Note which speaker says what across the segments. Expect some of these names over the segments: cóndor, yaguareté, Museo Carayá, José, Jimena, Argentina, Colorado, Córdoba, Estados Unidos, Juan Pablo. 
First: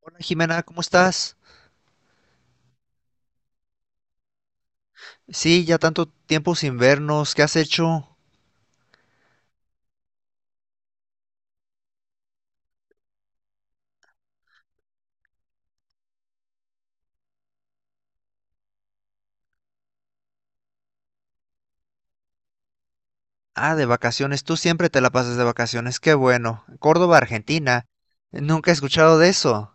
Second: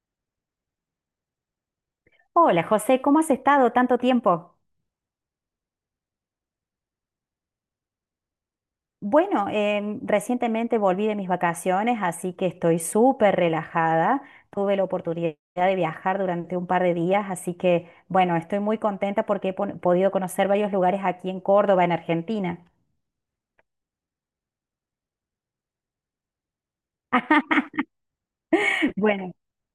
Speaker 1: Hola, Jimena, ¿cómo estás?
Speaker 2: Hola José, ¿cómo has estado tanto tiempo?
Speaker 1: Sí, ya tanto tiempo sin vernos, ¿qué has hecho?
Speaker 2: Bueno, recientemente volví de mis vacaciones, así que estoy súper relajada. Tuve la oportunidad de viajar durante un par de días, así que bueno, estoy muy contenta porque podido conocer varios lugares aquí en Córdoba, en Argentina.
Speaker 1: Ah, de vacaciones, tú siempre te la pasas de vacaciones, qué bueno. Córdoba, Argentina, nunca he escuchado de
Speaker 2: Bueno,
Speaker 1: eso.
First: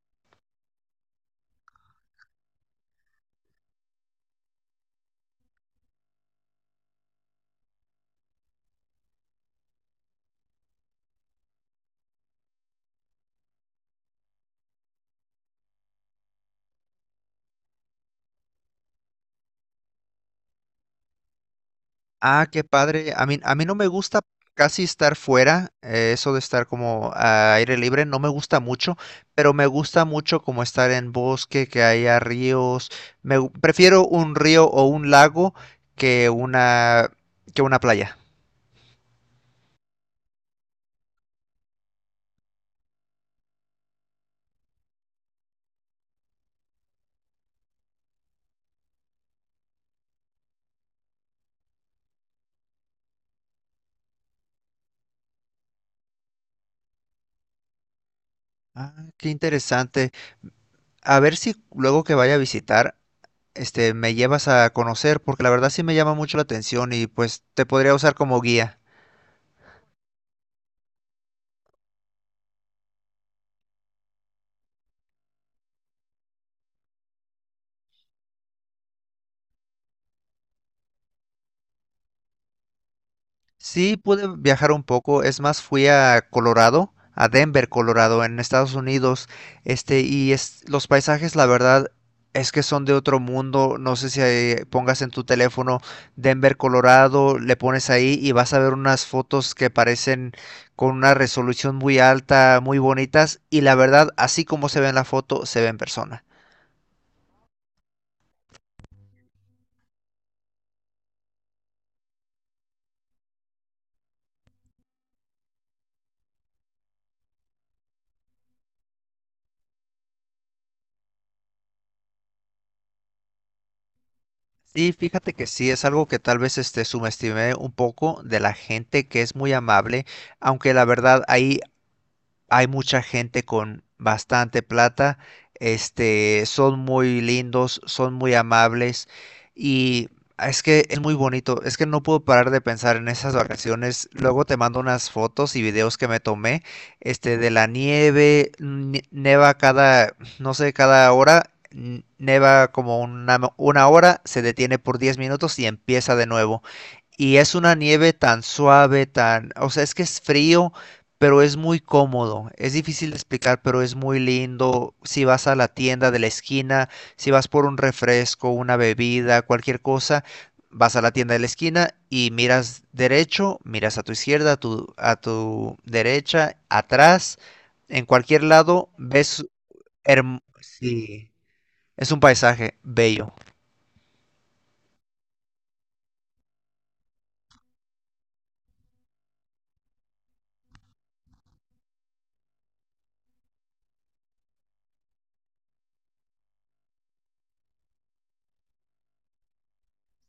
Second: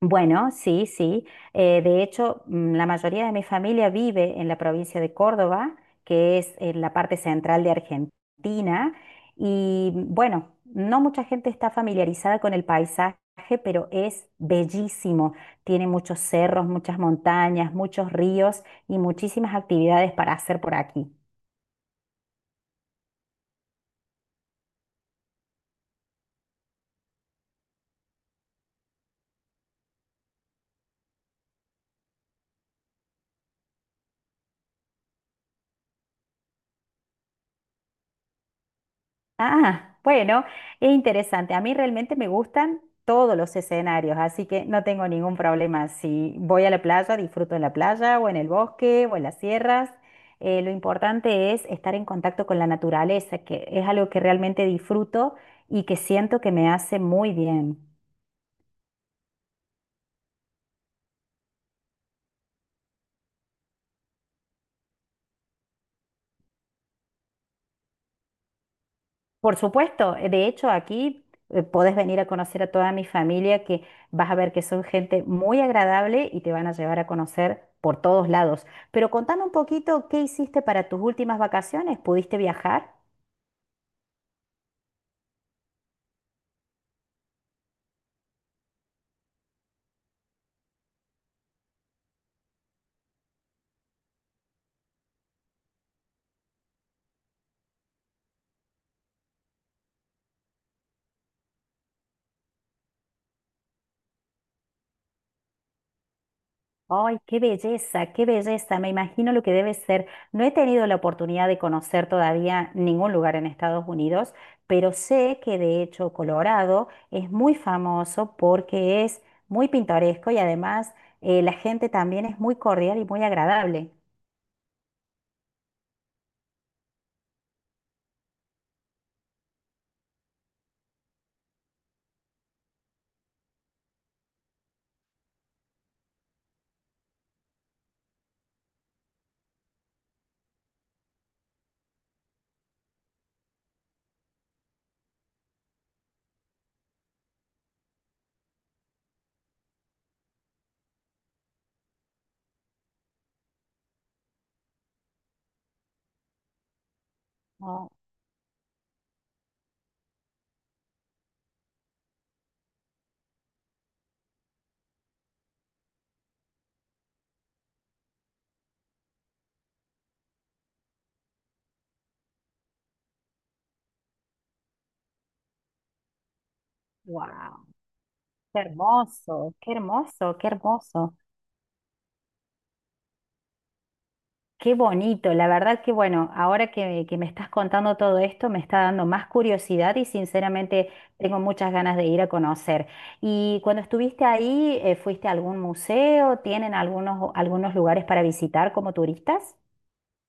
Speaker 2: Bueno, sí, sí. De hecho, la mayoría de mi familia vive en la provincia de Córdoba, que es en la parte central de Argentina. Y bueno, no mucha gente está familiarizada con el paisaje, pero es bellísimo. Tiene muchos cerros, muchas montañas, muchos ríos y muchísimas actividades para hacer por aquí.
Speaker 1: Ah, qué padre, a mí no me gusta casi estar fuera, eso de estar como a aire libre, no me gusta mucho, pero me gusta mucho como estar en bosque, que haya ríos. Prefiero un río o un lago que una, que una playa.
Speaker 2: Ah, bueno, es interesante. A mí realmente me gustan todos los escenarios, así que no tengo ningún problema. Si voy a la playa, disfruto en la playa o en el bosque o en las sierras. Lo importante es estar en contacto con la naturaleza, que es algo que realmente disfruto y que siento que me hace muy bien.
Speaker 1: Ah, qué interesante. A ver si luego que vaya a visitar, me llevas a conocer, porque la verdad sí me llama mucho la atención y pues te podría usar como guía.
Speaker 2: Por supuesto, de hecho aquí podés venir a conocer a toda mi familia que vas a ver que son gente muy agradable y te van a llevar a conocer por todos lados. Pero contame un poquito qué hiciste para tus últimas vacaciones, ¿pudiste viajar?
Speaker 1: Sí, pude viajar un poco, es más, fui a Colorado, a Denver, Colorado, en Estados Unidos, y es, los paisajes, la verdad, es que son de otro mundo, no sé si pongas en tu teléfono Denver, Colorado, le pones ahí y vas a ver unas fotos que parecen con una resolución muy alta, muy bonitas, y la verdad, así como se ve en la foto, se ve en persona.
Speaker 2: Ay, qué belleza, qué belleza. Me imagino lo que debe ser. No he tenido la oportunidad de conocer todavía ningún lugar en Estados Unidos, pero sé que de hecho Colorado es muy famoso porque es muy pintoresco y además la gente también es muy cordial y muy agradable.
Speaker 1: Sí, fíjate que sí, es algo que tal vez subestimé un poco de la gente que es muy amable, aunque la verdad ahí hay mucha gente con bastante plata, son muy lindos, son muy amables y es que es muy bonito, es que no puedo parar de pensar en esas vacaciones. Luego te mando unas fotos y videos que me tomé, de la nieve, neva cada, no sé, cada hora. Neva como una hora, se detiene por 10 minutos y empieza de nuevo. Y es una
Speaker 2: Oh,
Speaker 1: nieve tan suave, tan, o sea, es que es frío, pero es muy cómodo. Es difícil de explicar, pero es muy lindo. Si vas a la tienda de la esquina, si vas por un refresco, una bebida, cualquier cosa, vas a la tienda de la esquina y miras derecho, miras a tu izquierda, a tu derecha, atrás,
Speaker 2: wow,
Speaker 1: en cualquier
Speaker 2: qué
Speaker 1: lado, ves
Speaker 2: hermoso, qué hermoso, qué hermoso.
Speaker 1: sí, es un paisaje bello.
Speaker 2: Qué bonito, la verdad que bueno, que me estás contando todo esto, me está dando más curiosidad y sinceramente tengo muchas ganas de ir a conocer. Y cuando estuviste ahí, ¿fuiste a algún museo? ¿Tienen algunos, algunos lugares para visitar como turistas?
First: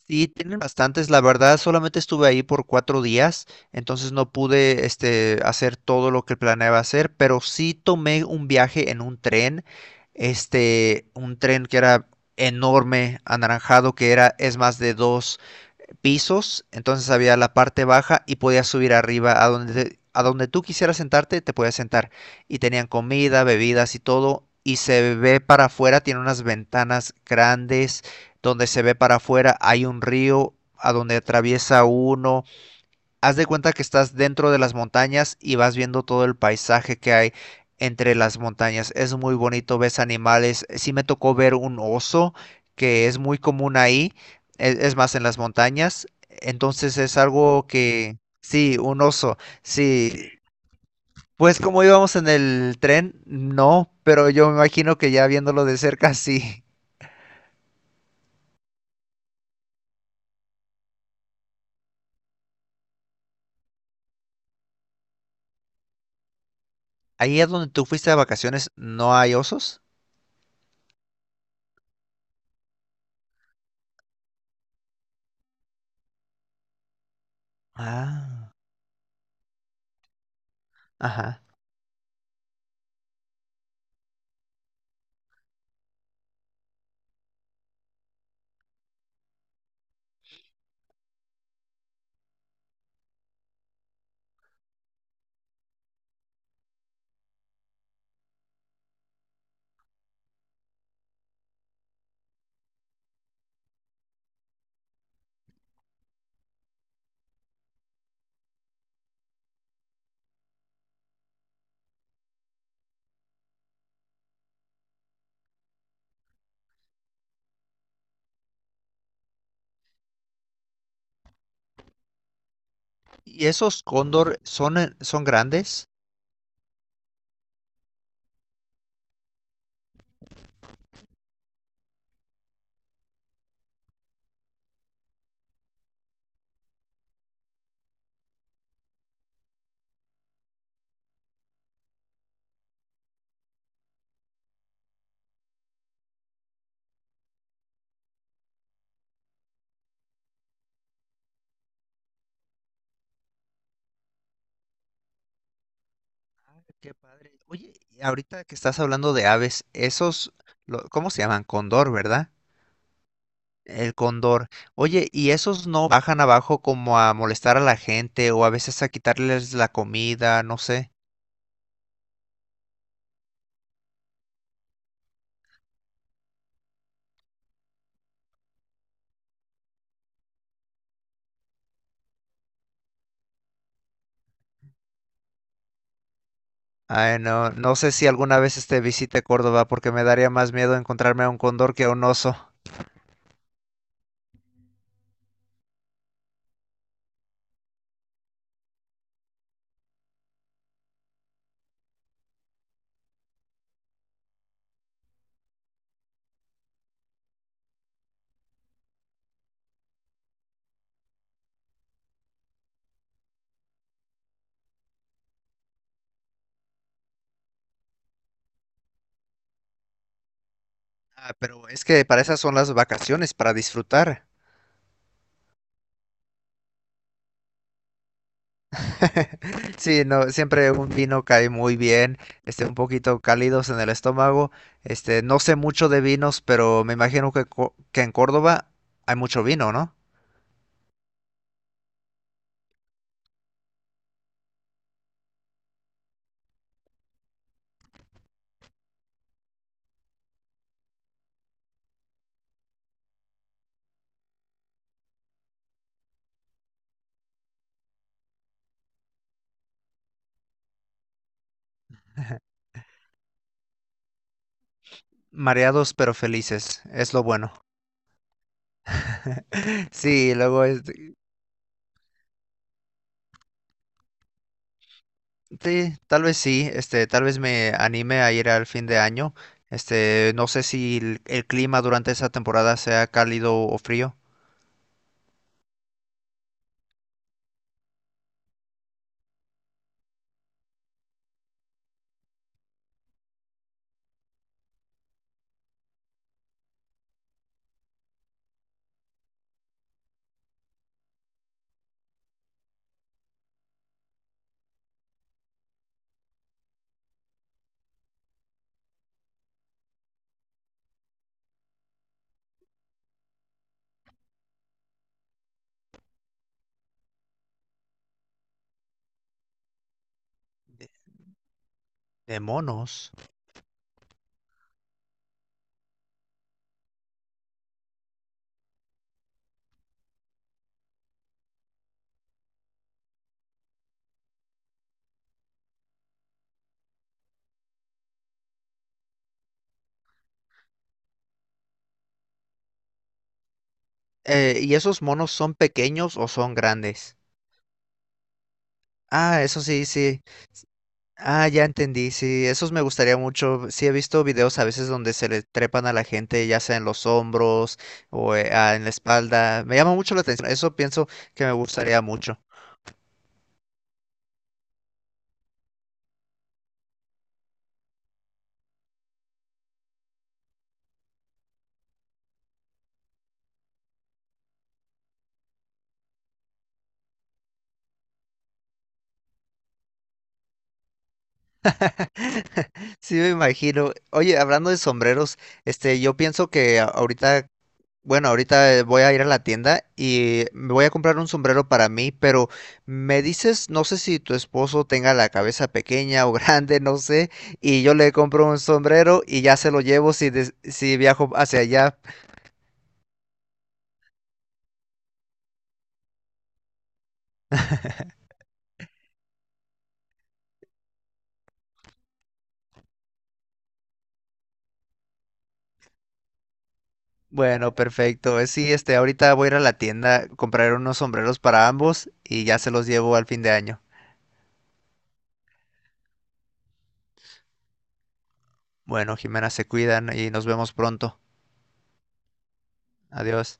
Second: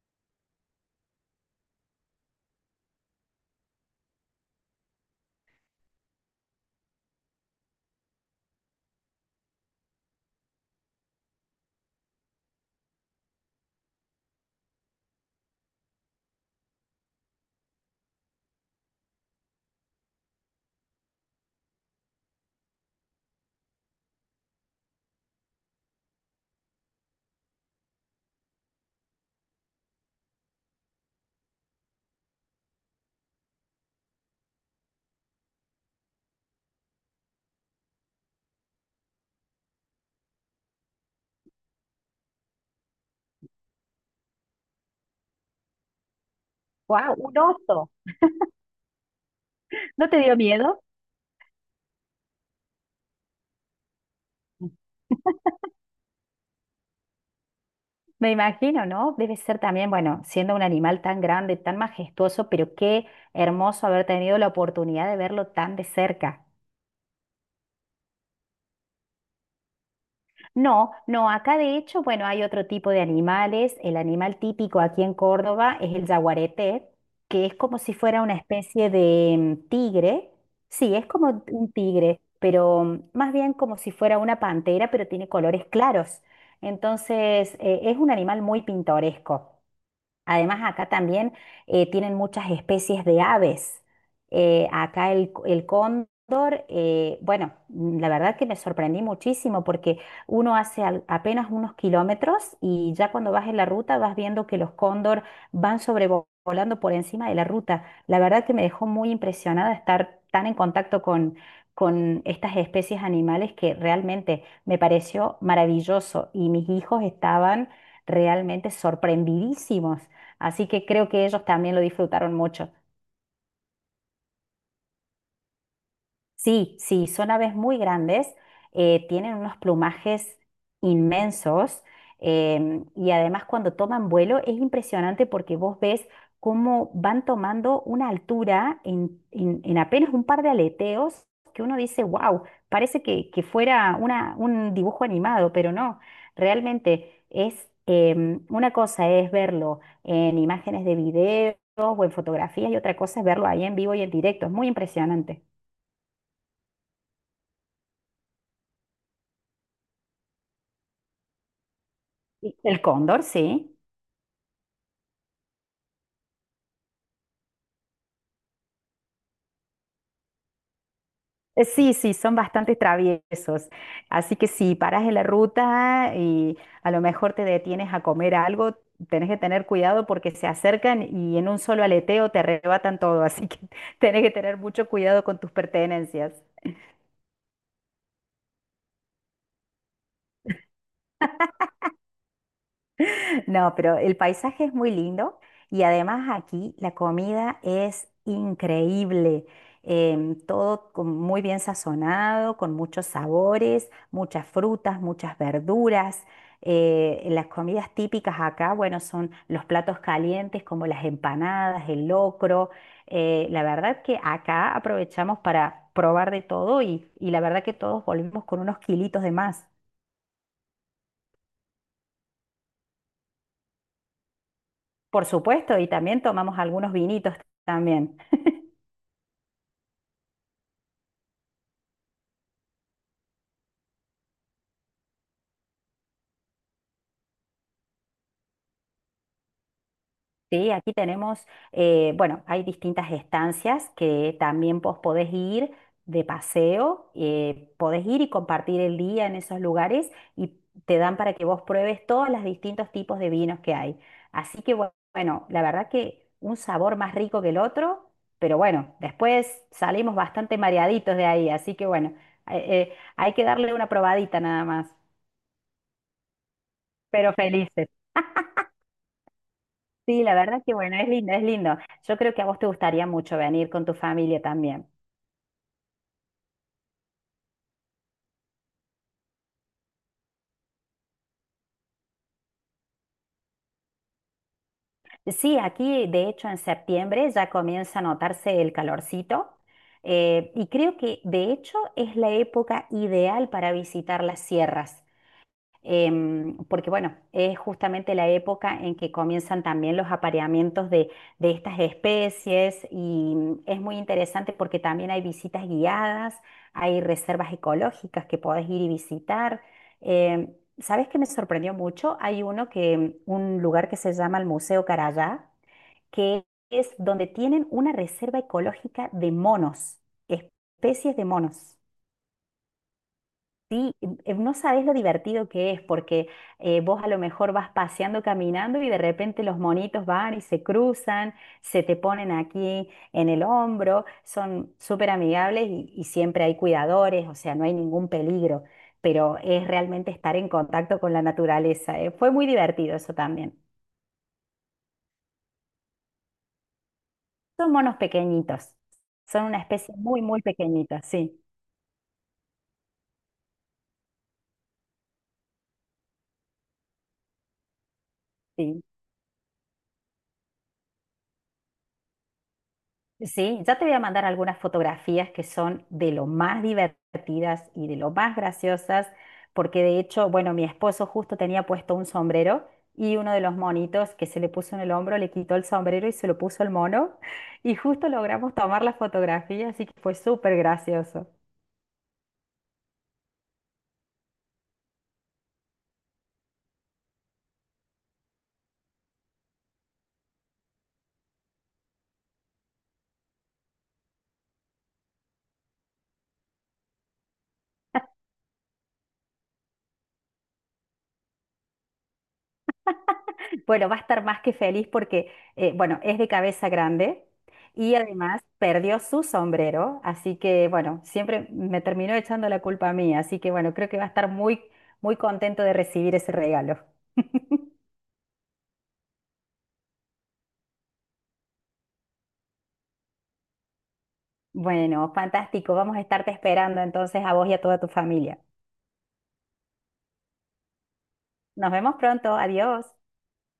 Speaker 1: Sí, tienen bastantes. La verdad, solamente estuve ahí por 4 días, entonces no pude, hacer todo lo que planeaba hacer, pero sí tomé un viaje en un tren, un tren que era enorme, anaranjado, que era, es más de dos pisos, entonces había la parte baja y podías subir arriba a donde, a donde tú quisieras sentarte, te podías sentar. Y tenían comida, bebidas y todo. Y se ve para afuera, tiene unas ventanas grandes donde se ve para afuera, hay un río a donde atraviesa uno. Haz de cuenta que estás dentro de las montañas y vas viendo todo el paisaje que hay entre las montañas. Es muy bonito, ves animales. Sí me tocó ver un oso, que es muy común ahí, es, más en las montañas. Entonces
Speaker 2: ¡Wow!
Speaker 1: es
Speaker 2: ¡Un
Speaker 1: algo
Speaker 2: oso!
Speaker 1: que, sí, un oso,
Speaker 2: ¿No te
Speaker 1: sí.
Speaker 2: dio miedo?
Speaker 1: Pues como íbamos en el tren, no, pero yo me imagino que ya viéndolo de cerca, sí.
Speaker 2: Me imagino, ¿no? Debe ser también, bueno, siendo un animal tan grande, tan majestuoso, pero qué hermoso haber tenido la oportunidad de verlo tan de cerca.
Speaker 1: Ahí es donde tú fuiste de vacaciones, ¿no hay osos?
Speaker 2: No, no, acá de hecho, bueno, hay otro tipo de animales. El animal típico aquí en Córdoba es el yaguareté, que es como si fuera una
Speaker 1: Ah,
Speaker 2: especie de tigre. Sí, es
Speaker 1: ajá.
Speaker 2: como un tigre, pero más bien como si fuera una pantera, pero tiene colores claros. Entonces, es un animal muy pintoresco. Además, acá también tienen muchas especies de aves. Acá el, c- El cóndor, bueno, la verdad que me sorprendí muchísimo porque uno apenas unos kilómetros y ya cuando vas en la ruta vas viendo que los cóndor van sobrevolando por encima de la ruta. La verdad que me dejó muy impresionada estar tan con estas especies animales que realmente me pareció maravilloso y mis hijos estaban realmente sorprendidísimos. Así que creo que ellos también lo disfrutaron mucho.
Speaker 1: Y esos cóndor son, son grandes.
Speaker 2: Sí, sí, son aves muy grandes, tienen unos plumajes inmensos, y además cuando toman vuelo es impresionante porque vos ves cómo van tomando una altura en apenas un par de aleteos que uno dice, wow, parece que fuera un dibujo animado, pero no, realmente es, una cosa es verlo en imágenes de videos o en fotografías y otra cosa es verlo ahí en vivo y en directo, es muy impresionante.
Speaker 1: Qué padre. Oye, y ahorita que estás hablando de aves, esos, ¿cómo se llaman? Cóndor, ¿verdad?
Speaker 2: Y el cóndor, sí.
Speaker 1: El cóndor. Oye, ¿y esos no bajan abajo como a molestar a la gente o a veces a quitarles la comida? No sé.
Speaker 2: Sí, sí, son bastante traviesos. Así que si paras en la ruta y a lo mejor te detienes a comer algo, tenés que tener cuidado porque se acercan y en un solo aleteo te arrebatan todo. Así que tenés que tener mucho cuidado con tus pertenencias.
Speaker 1: Ay, no, no sé si alguna vez visite Córdoba porque me daría más miedo encontrarme a un cóndor que a un oso.
Speaker 2: No, pero el paisaje es muy lindo y además aquí la comida es increíble. Muy bien sazonado, con muchos sabores, muchas frutas, muchas verduras. Las comidas típicas acá, bueno, son los platos calientes como las empanadas, el locro. La verdad que acá aprovechamos para probar de todo y la verdad que todos volvimos con unos kilitos de más.
Speaker 1: Ah, pero es que para esas son las vacaciones, para disfrutar.
Speaker 2: Por supuesto, y también tomamos algunos vinitos también.
Speaker 1: Sí, no, siempre un vino cae muy bien, un poquito cálidos en el estómago. No sé mucho de vinos, pero me imagino que en Córdoba hay mucho vino, ¿no?
Speaker 2: Sí, aquí tenemos, bueno, hay distintas estancias que también vos podés ir de paseo, podés ir y compartir el día en esos lugares y te dan para que vos pruebes todos los distintos tipos de vinos que hay. Así que bueno, la verdad que un sabor más rico que el otro, pero bueno, después salimos bastante mareaditos de ahí, así que bueno, eh, hay que darle una probadita nada más,
Speaker 1: Mareados pero felices, es lo
Speaker 2: pero
Speaker 1: bueno.
Speaker 2: felices. Sí,
Speaker 1: Sí,
Speaker 2: la verdad
Speaker 1: luego,
Speaker 2: que bueno, es lindo, es lindo. Yo creo que a vos te gustaría mucho venir con tu familia también.
Speaker 1: sí, tal vez sí, tal vez me anime a ir al fin de año. No sé si el clima durante esa temporada sea cálido o frío.
Speaker 2: Sí, aquí de hecho en septiembre ya comienza a notarse el calorcito, y creo que de hecho es la época ideal para visitar las sierras. Porque bueno, es justamente la época en que comienzan también los apareamientos de estas especies y es muy interesante porque también hay visitas guiadas, hay reservas ecológicas que podés ir y visitar. ¿Sabes qué me sorprendió mucho? Hay uno que, un lugar que se llama el Museo Carayá, que es donde tienen una reserva ecológica de monos, especies de monos.
Speaker 1: De monos.
Speaker 2: Sí, no sabes lo divertido que es, porque vos a lo mejor vas paseando, caminando y de repente los monitos van y se cruzan, se te ponen aquí en el hombro, son súper amigables y siempre hay cuidadores, o sea, no hay ningún peligro, pero es realmente estar en contacto con la naturaleza. Fue muy divertido eso también.
Speaker 1: ¿Y esos monos son pequeños o son grandes?
Speaker 2: Son monos pequeñitos,
Speaker 1: Ah,
Speaker 2: son una
Speaker 1: eso sí,
Speaker 2: especie muy,
Speaker 1: sí.
Speaker 2: muy pequeñita, sí,
Speaker 1: Ah, ya entendí, sí, esos me gustaría mucho. Sí, he visto videos a veces donde se le trepan a la gente, ya sea en los hombros o
Speaker 2: sí.
Speaker 1: en la espalda. Me llama mucho la atención, eso pienso que me gustaría mucho.
Speaker 2: Sí, ya te voy a mandar algunas fotografías que son de lo más divertidas y de lo más graciosas, porque de hecho, bueno, mi esposo justo tenía puesto un sombrero y uno de los monitos que se le puso en el hombro le quitó el sombrero y se lo puso el mono y justo logramos tomar la fotografía, así que fue súper gracioso.
Speaker 1: Sí, me imagino. Oye, hablando de sombreros, yo pienso que ahorita. Bueno, ahorita voy a ir a la tienda y me voy a comprar un sombrero para mí, pero me dices, no sé si tu esposo tenga la cabeza pequeña o grande, no sé, y yo le compro un sombrero y ya se lo llevo si viajo hacia allá.
Speaker 2: Bueno, va a estar más que feliz porque, bueno, es de cabeza grande y además perdió su sombrero, así que, bueno, siempre me terminó echando la culpa a mí, así que, bueno, creo que va a estar muy, muy contento de recibir ese regalo.
Speaker 1: Bueno, perfecto. Sí, ahorita voy a ir a la tienda, comprar unos sombreros para ambos y ya se los llevo al fin de año.
Speaker 2: Bueno, fantástico, vamos a estarte esperando entonces a vos y a toda tu familia.
Speaker 1: Bueno, Jimena, se cuidan y nos vemos pronto.
Speaker 2: Nos vemos pronto, adiós.
Speaker 1: Adiós.